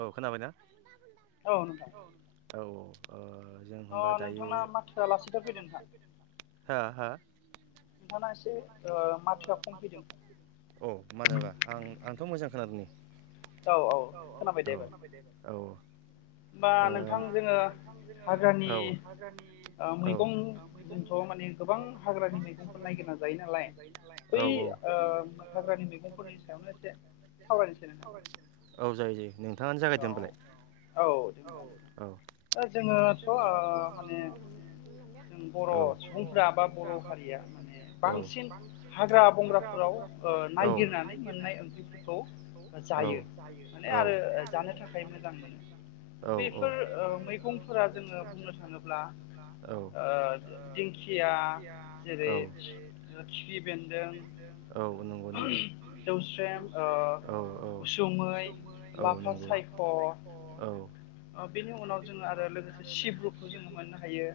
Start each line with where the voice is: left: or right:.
right: औ खोनाबायना
left: औ नोंथां
right: औ औ ओ जों होनबा
left: अ'
right: दायो
left: नोंथांना माथोआ लासिथार फैदों नोंहा
right: हा हा
left: [inaudible] [unintelligible] नोंथाना एसे ओ माथोआ खम फैदों
right: औ मानोबा आं आंथ' मोजां खोनादों नै
left: औ औ खोनाबाय दे
right: औ
left: एबार
right: औ ओ
left: बा
right: औ
left: नोंथां जोङो हाग्रानि
right: औ
left: ओ मैगं जोंथ' माने गोबां हाग्रानि मैगंफोर नायागिर ना जायो नालाय
right: औ
left: बै ओ हाग्रानि मैगंफोरनि सायावनो एसे सावरायनोसै नोंथां
right: औ जायो जायो नोंथाङानो जागायदो
left: औ
right: होम्बालाय
left: औ दे होनबा
right: औ ओ जोंङोथ' ओ
left: माने
right: [inaudible] औ
left: जों
right: बर
left: सुबुंफोरा
right: [unintelligible]
left: बा बर'
right: [unintelligible]
left: हारिया
right: [inaudible]
left: माने
right: औ बांसिन हाग्रा बंग्राफोराव
left: ओ
right: औ
left: नायगिरनानै
right: ओ
left: मोननाय
right: नागिरनानै
left: ओंख्रिफोरखौ
right: मोननाय [unintelligible]
left: जायो
right: औ
left: माने आरो
right: औ
left: जानो थाखाय मोजां मोनो बेफोर मैगंफोरा जोङो बुंनो थाङोब्ला
right: औ
left: ओ दिंखि या जेरै खिफि बेन्दों
right: औ नंगौ नंगौ
left: जौस्रेम
right: औ औ
left: उसुमै
right: औ
left: लाफा
right: नंगौ
left: सायख'
right: औ
left: बेनि उनाव जोङो आरो लोगोसे सिब्रुखौ जोङो मोननो हायो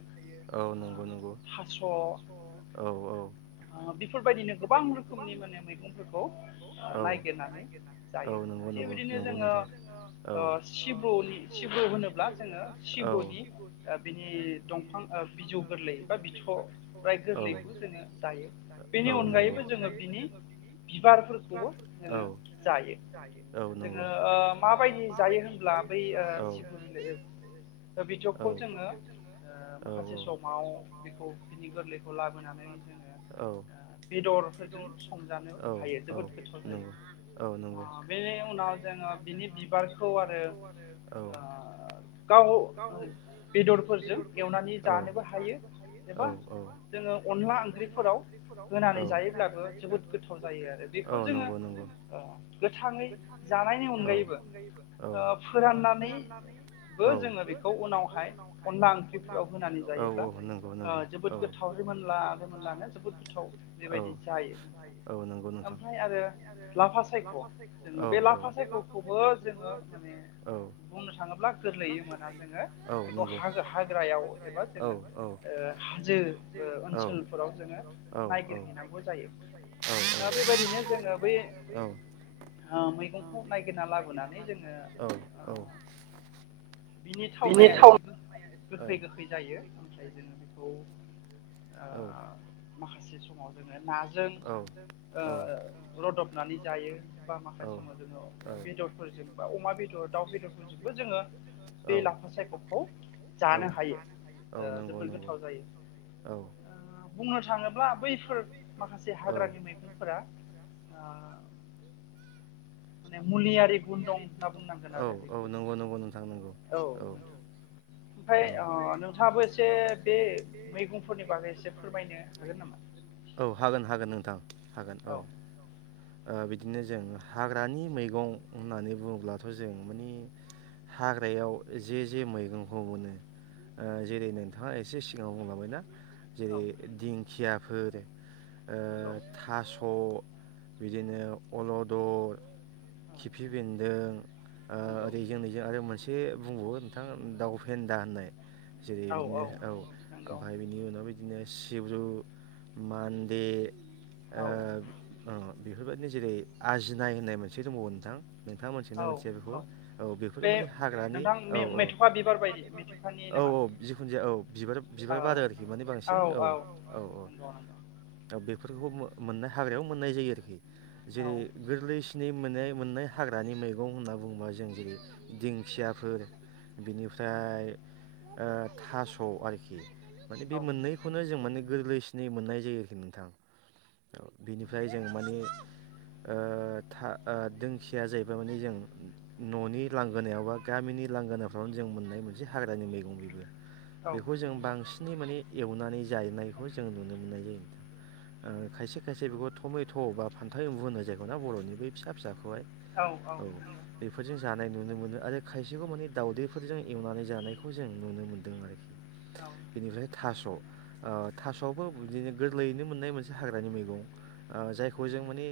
right: औ
left: ओ
right: नंगौ नंगौ
left: थास'
right: औ औ
left: बेफोरबायदिनो गोबां रोखोमनि माने मैगंफोरखौ
right: औ
left: नायागिरनानै
right: औ
left: जायो
right: नंगौ
left: थिग
right: नंगौ
left: बिदिनो
right: नंगौ
left: जोङो
right: नोंथां औ
left: ओ सि ब्र होनोब्ला जोङो
right: औ
left: सिब्रनि बिनि दंफां बिजौ गोरलै बिथ'राय
right: औ
left: गोरलैखौ जोङो जायो बेनि
right: औ नंगौ
left: अनगायैबो जोङो बिनि बिबार फोरखौबो
right: औ
left: जोङो जायो
right: नंगौ औ नंगौ औ नंगौ औ
left: जोङो ओ माबायदि जायो होनब्ला बै ओ
right: औ
left: सिब्र बिलइ ओ बिज'खौ जोङो ओ माखासे समाव बेखौ बिनि गोरलैखौ लाबोनानै जोङो ओ बेदरफोरजों संजानो हायो जोबोद गोथाव जायो ओ बेनि उनाव जोङो बिनि बिबारखौ आरो ओ गाव बेदरफोरजों एवनानै जानोबो हायो एबा
right: औ
left: जोङो अनला ओंख्रिफोराव
right: औ
left: होनानै जायोब्लाबो जोबोद
right: औ
left: गोथाव जायो आरो
right: औ
left: बेखौ जोङो
right: नंगौ नंगौ
left: ओ गोथाङै जानायनि अनगायैबो
right: औ औ फोराननानै औ जोङो
left: फोराननानैबो जोङो
right: बेखौ उनावहाय अन
left: अनला
right: ओंथिफोर
left: ओंख्रिफोराव होनानै
right: औ
left: जायोब्ला
right: औ नंगौ नंगौ
left: जोबोद
right: औ
left: गोथाव रिमोनला रिमोनलानो जोबोद गोथाव
right: औ
left: बेबायदि जायो
right: औ नंगौ नोंथां
left: ओमफ्राय आरो लाफा सायख' जोङो
right: औ
left: बे लाफा सायख'खौबो जोङो माने
right: औ
left: बुंनो थाङोब्ला गोरलैयै मोना जोङो
right: औ
left: बेखौ
right: नंगौ
left: हाग्रायाव एबा
right: औ
left: जोङो ओ हाजो ओ
right: औ औ
left: ओनसोलफोराव जोङो नायगिरहैनांगौ जायो आ बेबायदिनो जोङो बै आ मैगंखौ नायगिरना
right: नायगिरना लाबोनानै
left: ओ बिनि थावनाया एसे गोखा गोखै गोखै जायो। ओमफ्राय जोङो बेखौ
right: औ।
left: माखासे समाव जोङो नाजों ओ लदबनानै जायो बा माखासे समाव जोङो बेदरफोरजों बा अमा बे दाउ बेदरफोरजोंबो जोङो बे लाफा सायख'खौ जानो हायो। ओ
right: नंगौ
left: जोबोद
right: नंगौ
left: गोथाव जायो।
right: औ
left: ओ बुंनो थाङोब्ला बैफोर माखासे
right: औ
left: हाग्रानि मैगंफोरा ओ माने मुलियारि गुन दं होनना बुंनांगोन
right: औ
left: आरो
right: औ
left: बेखौ।
right: नंगौ नंगौ नोंथां नंगौ
left: औ नोंथां। ओमफ्राय
right: औ
left: अ नोंथाङाबो एसे बे मैगंफोरनि बागै एसे फोरमायनो हागोन नामा?
right: औ हागोन हागोन नोंथां हागोन।
left: औ।
right: बिदिनो जों हाग्रानि मैगं होननानै बुङोब्लाथ' जों माने हाग्रायाव जे जे मैगंखौ मोनो ओ जेरै नोंथाङा एसे सिगाङाव बुंलांबायना
left: औ
right: जेरै दिंखियाफोर, ओ
left: नंगौ औ
right: थास' बिदिनो अल'दर, खिफि बेन्दों ओ
left: नंगौ
right: ओरै जोंनिजों आरो मोनसे बुंबावो नोंथां दाउ फेन्दा होननाय। जेरै बिदिनो औ
left: नंगौ
right: ओमफ्राय बिनि उनाव बिदिनो सिब्रु, मान्दे
left: औ
right: ओ अ बेफोरबायदिनो जेरै आजिनाय होननाय मोनसे दंबावो नोंथां। नोंथाङा मोनथियोना ना मिथिया बेखौ? औ बेफोर
left: बे
right: माने हाग्रानि
left: नोंथां
right: औ
left: मे-
right: औ औ।
left: मेथ'खा बिबार बायदि मेथ'खानि
right: औ
left: नामा
right: औ जिखुनु जाया औ बिबार बिबार
left: औ
right: बारो आरोखि माने बांसिन औ औ औ।
left: नंगौ नंगौ
right: दा बेफोरखौ मोन-मोननाय हाग्रायाव मोननाय जायो आरोखि। जेरै गोरलैसिन मोननाय मोननाय हाग्रानि मैगं होनना बुङोबा जों जेरै दिंखियाफोर बिनिफ्राय ओ थास' आरोखि। माने बे
left: औ नंगौ औ
right: मोननैखौनो जों माने गोरलैसिनै मोननाय जायो आरोखि नोंथां। बिनिफ्राय जों माने ओ था ओ दोंखिया जाहैबाय मान जों न'नि लांगोनायाव बा गामिनि लांगोनाफ्रावनो जों मोननाय मोनसे हा हाग्रानि मैगं बेबो।
left: औ
right: बेखौ जों
left: नंगौ
right: बांसिनै माने एवनानै जायनायखौ जों नुनो मोननाय जायो नोंथां। ओ खायसे खायसे बेखौ थमेथ' बा फान्थाव एम्बु होननाय जायो आरोना बर'नि बै फिसा फिसाखौहाय
left: नंगौ
right: औ
left: नंगौ नंगौ
right: बेफोरजों जानाय नुनो मोनो आरो खायसेखौ माने दावउदैफोरजों एवनानै जानायखौ जों नुनो मोन्दों आरोखि।
left: औ
right: बेनिफ्राय थास' ओ थास'आबो बिदिनो गोरलैयैनो मोननाय मोनसे हाग्रानि मैगं। ओ जायखौ जों माने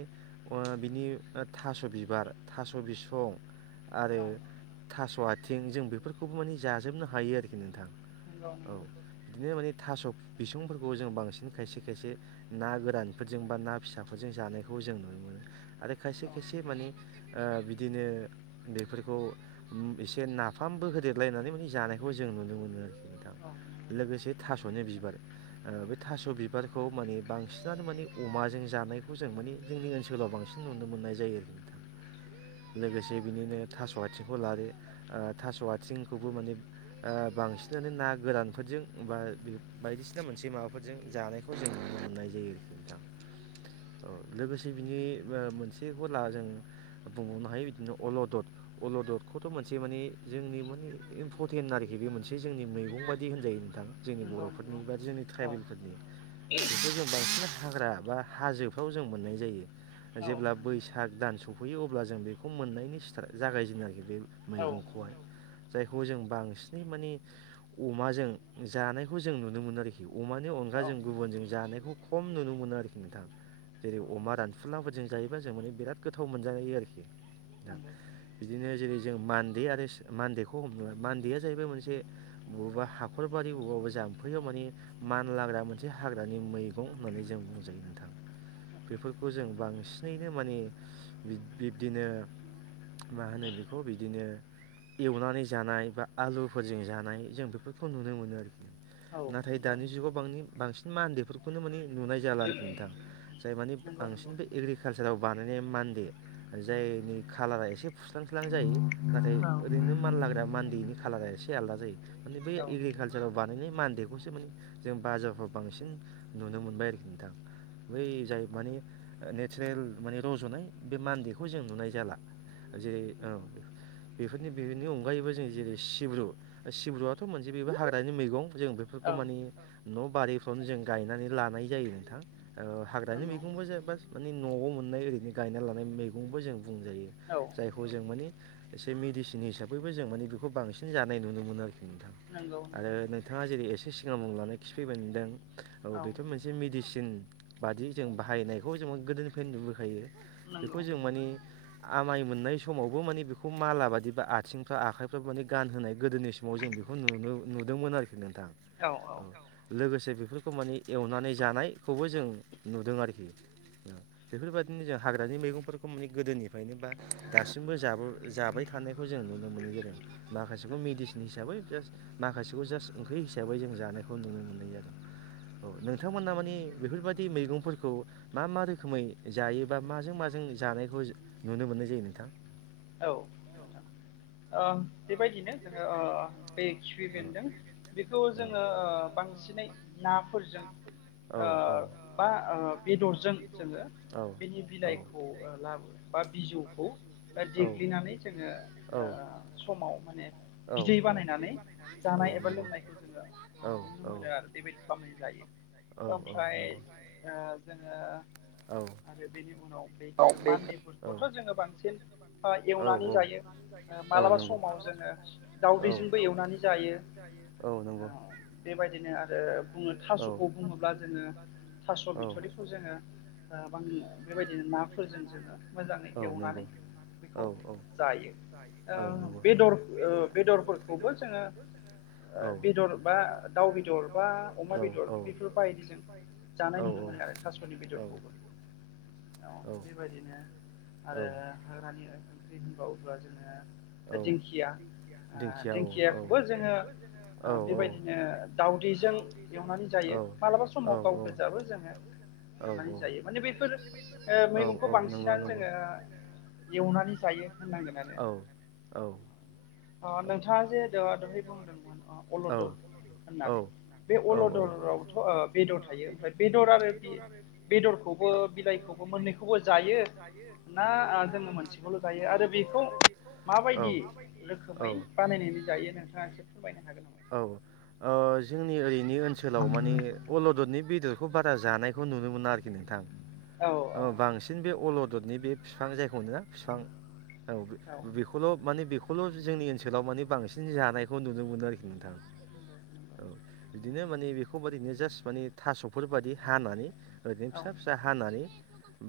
right: बिनि थास' बिबार, थास' बिसं आरो
left: औ
right: थास' आथिं जों बेफोरखौबो माने जाजोबनो हायो आरोखि नोंथां।
left: नंगौ नंगौ
right: औ
left: नंगौ
right: बिदिनो माने थास' बिसंफोरखौ जों बांसिन खायसे खायसे ना गोरानफोरजों जों बा ना फिसाफोरजों जानायखौ जों नुनो मोनो आरो खायसे खायसे माने ओ बिदिनो बेफोरखौ एसे नाफामबो होदेरलाय नानै माने जानायखौ जों नुनो मोनो आरोखि नोंथां। लोगोसे थास'नि बिबार ओ बे थास' बिबारखौ माने बांसिनानो माने अमाजों जानायखौ जों माने जोंनि ओनसोलाव बांसिन नुनो मोननाय जायो आरोखि नोंथां। लोगोसे बिनिनो थास' आथिंखौ लादो ओ थास' आथिंखौबो माने ओ बांसिनानो ना गोरानफोरजों बा बायदिसिना मोनसे माबाफोरजों जानायखौ जों नुनो मोननाय जायो आरोखि नोंथां। औ लोगोसे बिनि ओ मोनसे खौ ला जों बुंबावनो हायो बिदिनो अलदद अलददखौथ' मोनसे माने जोंनि माने इम्परटेन्ट आरोखि बे मोनसे जोंनि मैगं बायदि होनजायो नोंथां। जोंनि बर'फोरनि बा जोंनि
left: औ
right: ट्राइबेलफोरनि बेखौ जों बांसिन हाग्रा बा हाजोफ्राव जों मोननाय जायो
left: औ
right: जेब्ला
left: नंगौ
right: बैसाग दान सफैयो अब्ला जों बेखौ मोननायनि स्टार जागायजेदों आरोखि बे
left: औ
right: मैगंखौ
left: नंगौ
right: [unintelligible] जायखौ जों बांसिनै माने अमाजों जानायखौ जों नुनो मोनो आरोखि अमानि
left: औ
right: अनगाजों गुबुनजों जानायखौ खम नुनो मोनो आरोखि नोंथां जेरै अमा रानफुलाफोरजों जाय जों माने बिराद गोथाव मोनजायो आरोखि। नोंथां
left: [unintelligible]
right: बिदिनो जेरै जों मान्दे आरो मान्देखौ हमनो मान्देया जाहैबाय मोनसे बबेबा हाखर खरबारि अबावबा जाम्फैयाव माने मानलाग्रा मोनसे हाग्रानि मैगं होननानै जों बुंजायो नोंथां। बेफोरखौ जों बांसिनैनो माने बिब बिब्दिनो मा होनो बेखौ बिदिनो एवनानै जानाय बा आलुफोरजों जानाय जों बेफोरखौ नुनो मोनो आरोखि नाथाय दानि जुगाआव बांनि बांसिन मा उन्दैफोरखौनो माने नुनाय जाला आरोखि नोंथां जाय माने
left: नंगौ नंगौ
right: बांसिन बे
left: औ
right: एग्रिक बोसोराव बानायनाय मान्डे जायनि खाालारा एसे फुस्लांस्लां जायो नाथाय ओरैनो मानलाग्रा मान्देनि खालारा एसे आलादा जायो माने बै
left: औ नंगौ
right: एग्रिकाल्सारआव बानायनाय मान्देखौसो नों बाजारफ्राव बांसिन नुनो मोनबाय आरोखि नोंथां बै जाय माने लेट स्रेल माने रज'नाय बे मान्देखौ जों नुनाय जाला जे ओ बेफोरनि बेनि अनगायैबो जों जेरै सिब्रु सिब्रुआथ' मोनसे बेबो हाग्रानि मैगं जों बेफोरखौ
left: औ
right: माने न बारिफ्रावनो जों गायनानै लानाय जायो नोंथां हाग्रानि
left: नंगौ
right: मैगंबो जेबा मानि नआव मोननाय ओरैनो गायना लानाय मैगंबो जों बुंजायो
left: औ
right: जायखौ जों माने एसे मेडिसिन हिसाबैबो जों माने बेखौ बांसिन जानाय नुनो मोनो आरोखि नोंथां
left: नंगौ
right: आरो बिथाङा जेरै एसे सिगांआव लानाय खिफैबदों औ बेथ मोनसे मेडिसि सिन बादि जों बाहायनायखौ जों गोदोनिफ्रायनो नुबोखायो बेखौ जों माने आमाय मोननाय समावबो माने बेखौ माला बादिबा आथिंफ्रा आखाइफ्रा माने गानहोनाय गोदोनि स [unintelligible] जों बेखौ नुनो नुदोंमोन आरोखि नोंथां औ लोगोसे बेफोर खौ माने एवनानै जानायखौबो जों नुदों आरोखि
left: [inaudible]
right: बेफोरबादिनो जों हाग्रानि मैगंफोरखौ माने गोदोनिफ्रायनो बा दासिमबो जाबो जाबाय थानायखौ जों नुनो मो [unintelligible] जादों माखासेखौ मिदिसिन हिसाबै जास्ट माखासेखौ जास्ट ओंख्रि हिसाबै जों जानाय खौ नुनो मोननाय जादों औ नोंथांमोना मानि बेफोरबायदि मेगंफोरखौ मा मा रोखोमै जायोबा माजों माजों जानायखौ नुनो मोननाय जायो नोंथां?
left: औ ओ बेबायदिनो जोङो ओ बे खिफि
right: औ
left: बेन्दों बेखौ जोङो ओ बांसिनै नाफोरजों
right: औ
left: ओ बा ओ बेदरजों जोङो
right: औ
left: बेनि
right: औ
left: बिलाइखौ लाबो बा बिजौखौ
right: औ
left: देग्लिनानै जोङो ओ समाव माने
right: औ
left: बिदै
right: औ
left: बानायनानै
right: औ
left: जानाय एबा
right: नंगौ
left: लोंनायखौ जोङो
right: औ
left: नुनो
right: औ
left: मोनो आरो बेबायदि खालामनानै जायो।
right: औ
left: ओमफ्राय
right: नंगौ
left: ओ जोङो
right: औ
left: आरो बेनि उनाव बेफोरो
right: औ
left: मानदेफोरखौथ' जोङो बांसिन ओ
right: औ
left: एवनानै जायो ओ
right: औ
left: मालाबा
right: नंगौ
left: समाव जोङो
right: औ
left: दाउदैजोंबो एवनानै जायो
right: औ नंगौ
left: बेबायदिनो आरो बुङो
right: औ
left: थासखौ बुङोब्ला जोङो
right: नंगौ
left: थास' बिथरिखौ जोङो ओ
right: औ
left: बां बेबायदिनो ना फोरजों जोङो मोजाङै
right: औ
left: एवनानै
right: नंगौ
left: बेखौ
right: औ औ
left: जायो ओ
right: औ
left: बेदर ओ बेदरफोरखौबो जोङो बेदर बा दाउ दउ बेदर बा अमा बेदर बेफोर बायदि जों जानाय नुनो मोनो आरो थास'नि
right: औ
left: बेदरखौबो। [inaudible] औ बेबायदिनो
right: औ
left: आरो हाग्रानि ओंख्रि होनबावोब्ला जोङो
right: औ
left: दिंखिया ओ
right: दिंखिया औ
left: दिंखियाखौबो जोङो
right: औ
left: ओ
right: औ
left: बेबायदिनो दाउदैजों एवनानै
right: औ
left: जायो। मालाबा
right: औ
left: समाव गाव गोजाबो जोङो
right: औ
left: एवनानै जायो। माने बेफोर मैगंखौ
right: औ नंगौ
left: बांसिनानो
right: नंगौ
left: जोङो एवनानै जायो होननांगोन आरो।
right: औ औ।
left: अ नोंथाङा जे द-दहाय बुंदोंमोन अलद होननानै बे अलदरावथ' ओ बेदर थायो ओमफ्राय बेदर आरो बेदरखौबो बिलाइखौ बो मोननैखौबो जायो ना ओ जों मोनसेखौल' जायो। आरो बेखौ माबो
right: औ औ
left: रोखोमै
right: औ
left: बानायनानै जायो नोंथाङा एसे फोरमायनो हागोन नामा?
right: औ ओ जोंनि ओइनि ओनसोलाव मानि अलददनि बेदरखौ बारा जानायखौ नुनो मोना आरोखि नोंथां। औ बांसिन बे अलददनि बे बिफां जाय मोनो बिफां औ बे-बेखौ माने बेखौल' जोंनि ओनसोलाव माने बांसिन जानायखौ नुनो मोनो आरोखि नोंथां। औ बिदिनो माने बेखौ बादिनो जास्ट माने थास'फोर बादि हानानै ओरैनो
left: औ
right: फिसा फिसा हानानै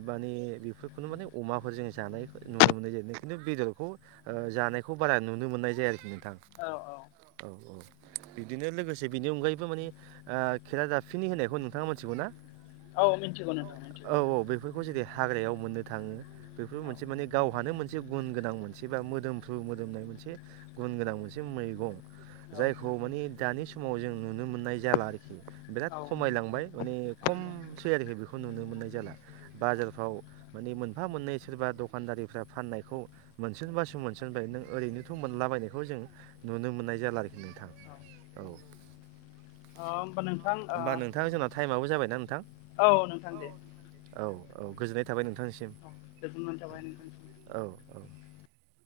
right: माने बेफोरखौनो माने अमाफोर जों जानायखौ नुनो मोननाय जायो। खिन्थु बेदरखौ ओ जानायखौ बारा नुनो मोननाय जाया आरोखि नोंथां।
left: औ
right: औ औ। बिदिनो लोगोसे बिनि अनगायैबो मानि ओ खेरादाफिनि होननायखौ नोंथाङा मोनथिगौ ना?
left: औ मिथिगौ नोंथां
right: औ
left: मिथिगौ
right: औ बेफोरखौ जेरै हाग्रायाव मोननो थाङो बेफोरबो
left: औ
right: मोनसे माने गावहानो मोनसे गुन गोनां मोन एबा मोदोमफ्रु मोदोमनाय मोनसे गुन गोनां मोनसे मैगं।
left: औ
right: जायखौ
left: नंगौ
right: मानि दानि समाव जों नुनो मोननाय जाला आरोखि। बिराद
left: नंगौ
right: खमायलांबाय माने खमसै आरोखि बेखौ नुनो मोननाय जाला।
left: औ
right: बाजारफ्राव माने मोनफा मोननै सोरबा दखानदारि रिफ्रा फाननायखौ मोनस'नबासो मोनस'नबाय नों ओरैनोथ' मोनलाबायनायखौ जों नुनो मोननाय जाला आरोखि नोंथां। औ।
left: अ होमबा नोंथां
right: होमबा नोंथां जोंना टाइमाबो जाबायना नोंथां।
left: ओ औ नोंथां दे
right: औ। औ गोजोननाय थाबाय नोंथांनिसिम
left: औ गोजोननाय थाबाय नोंथांसिम
right: औ औ।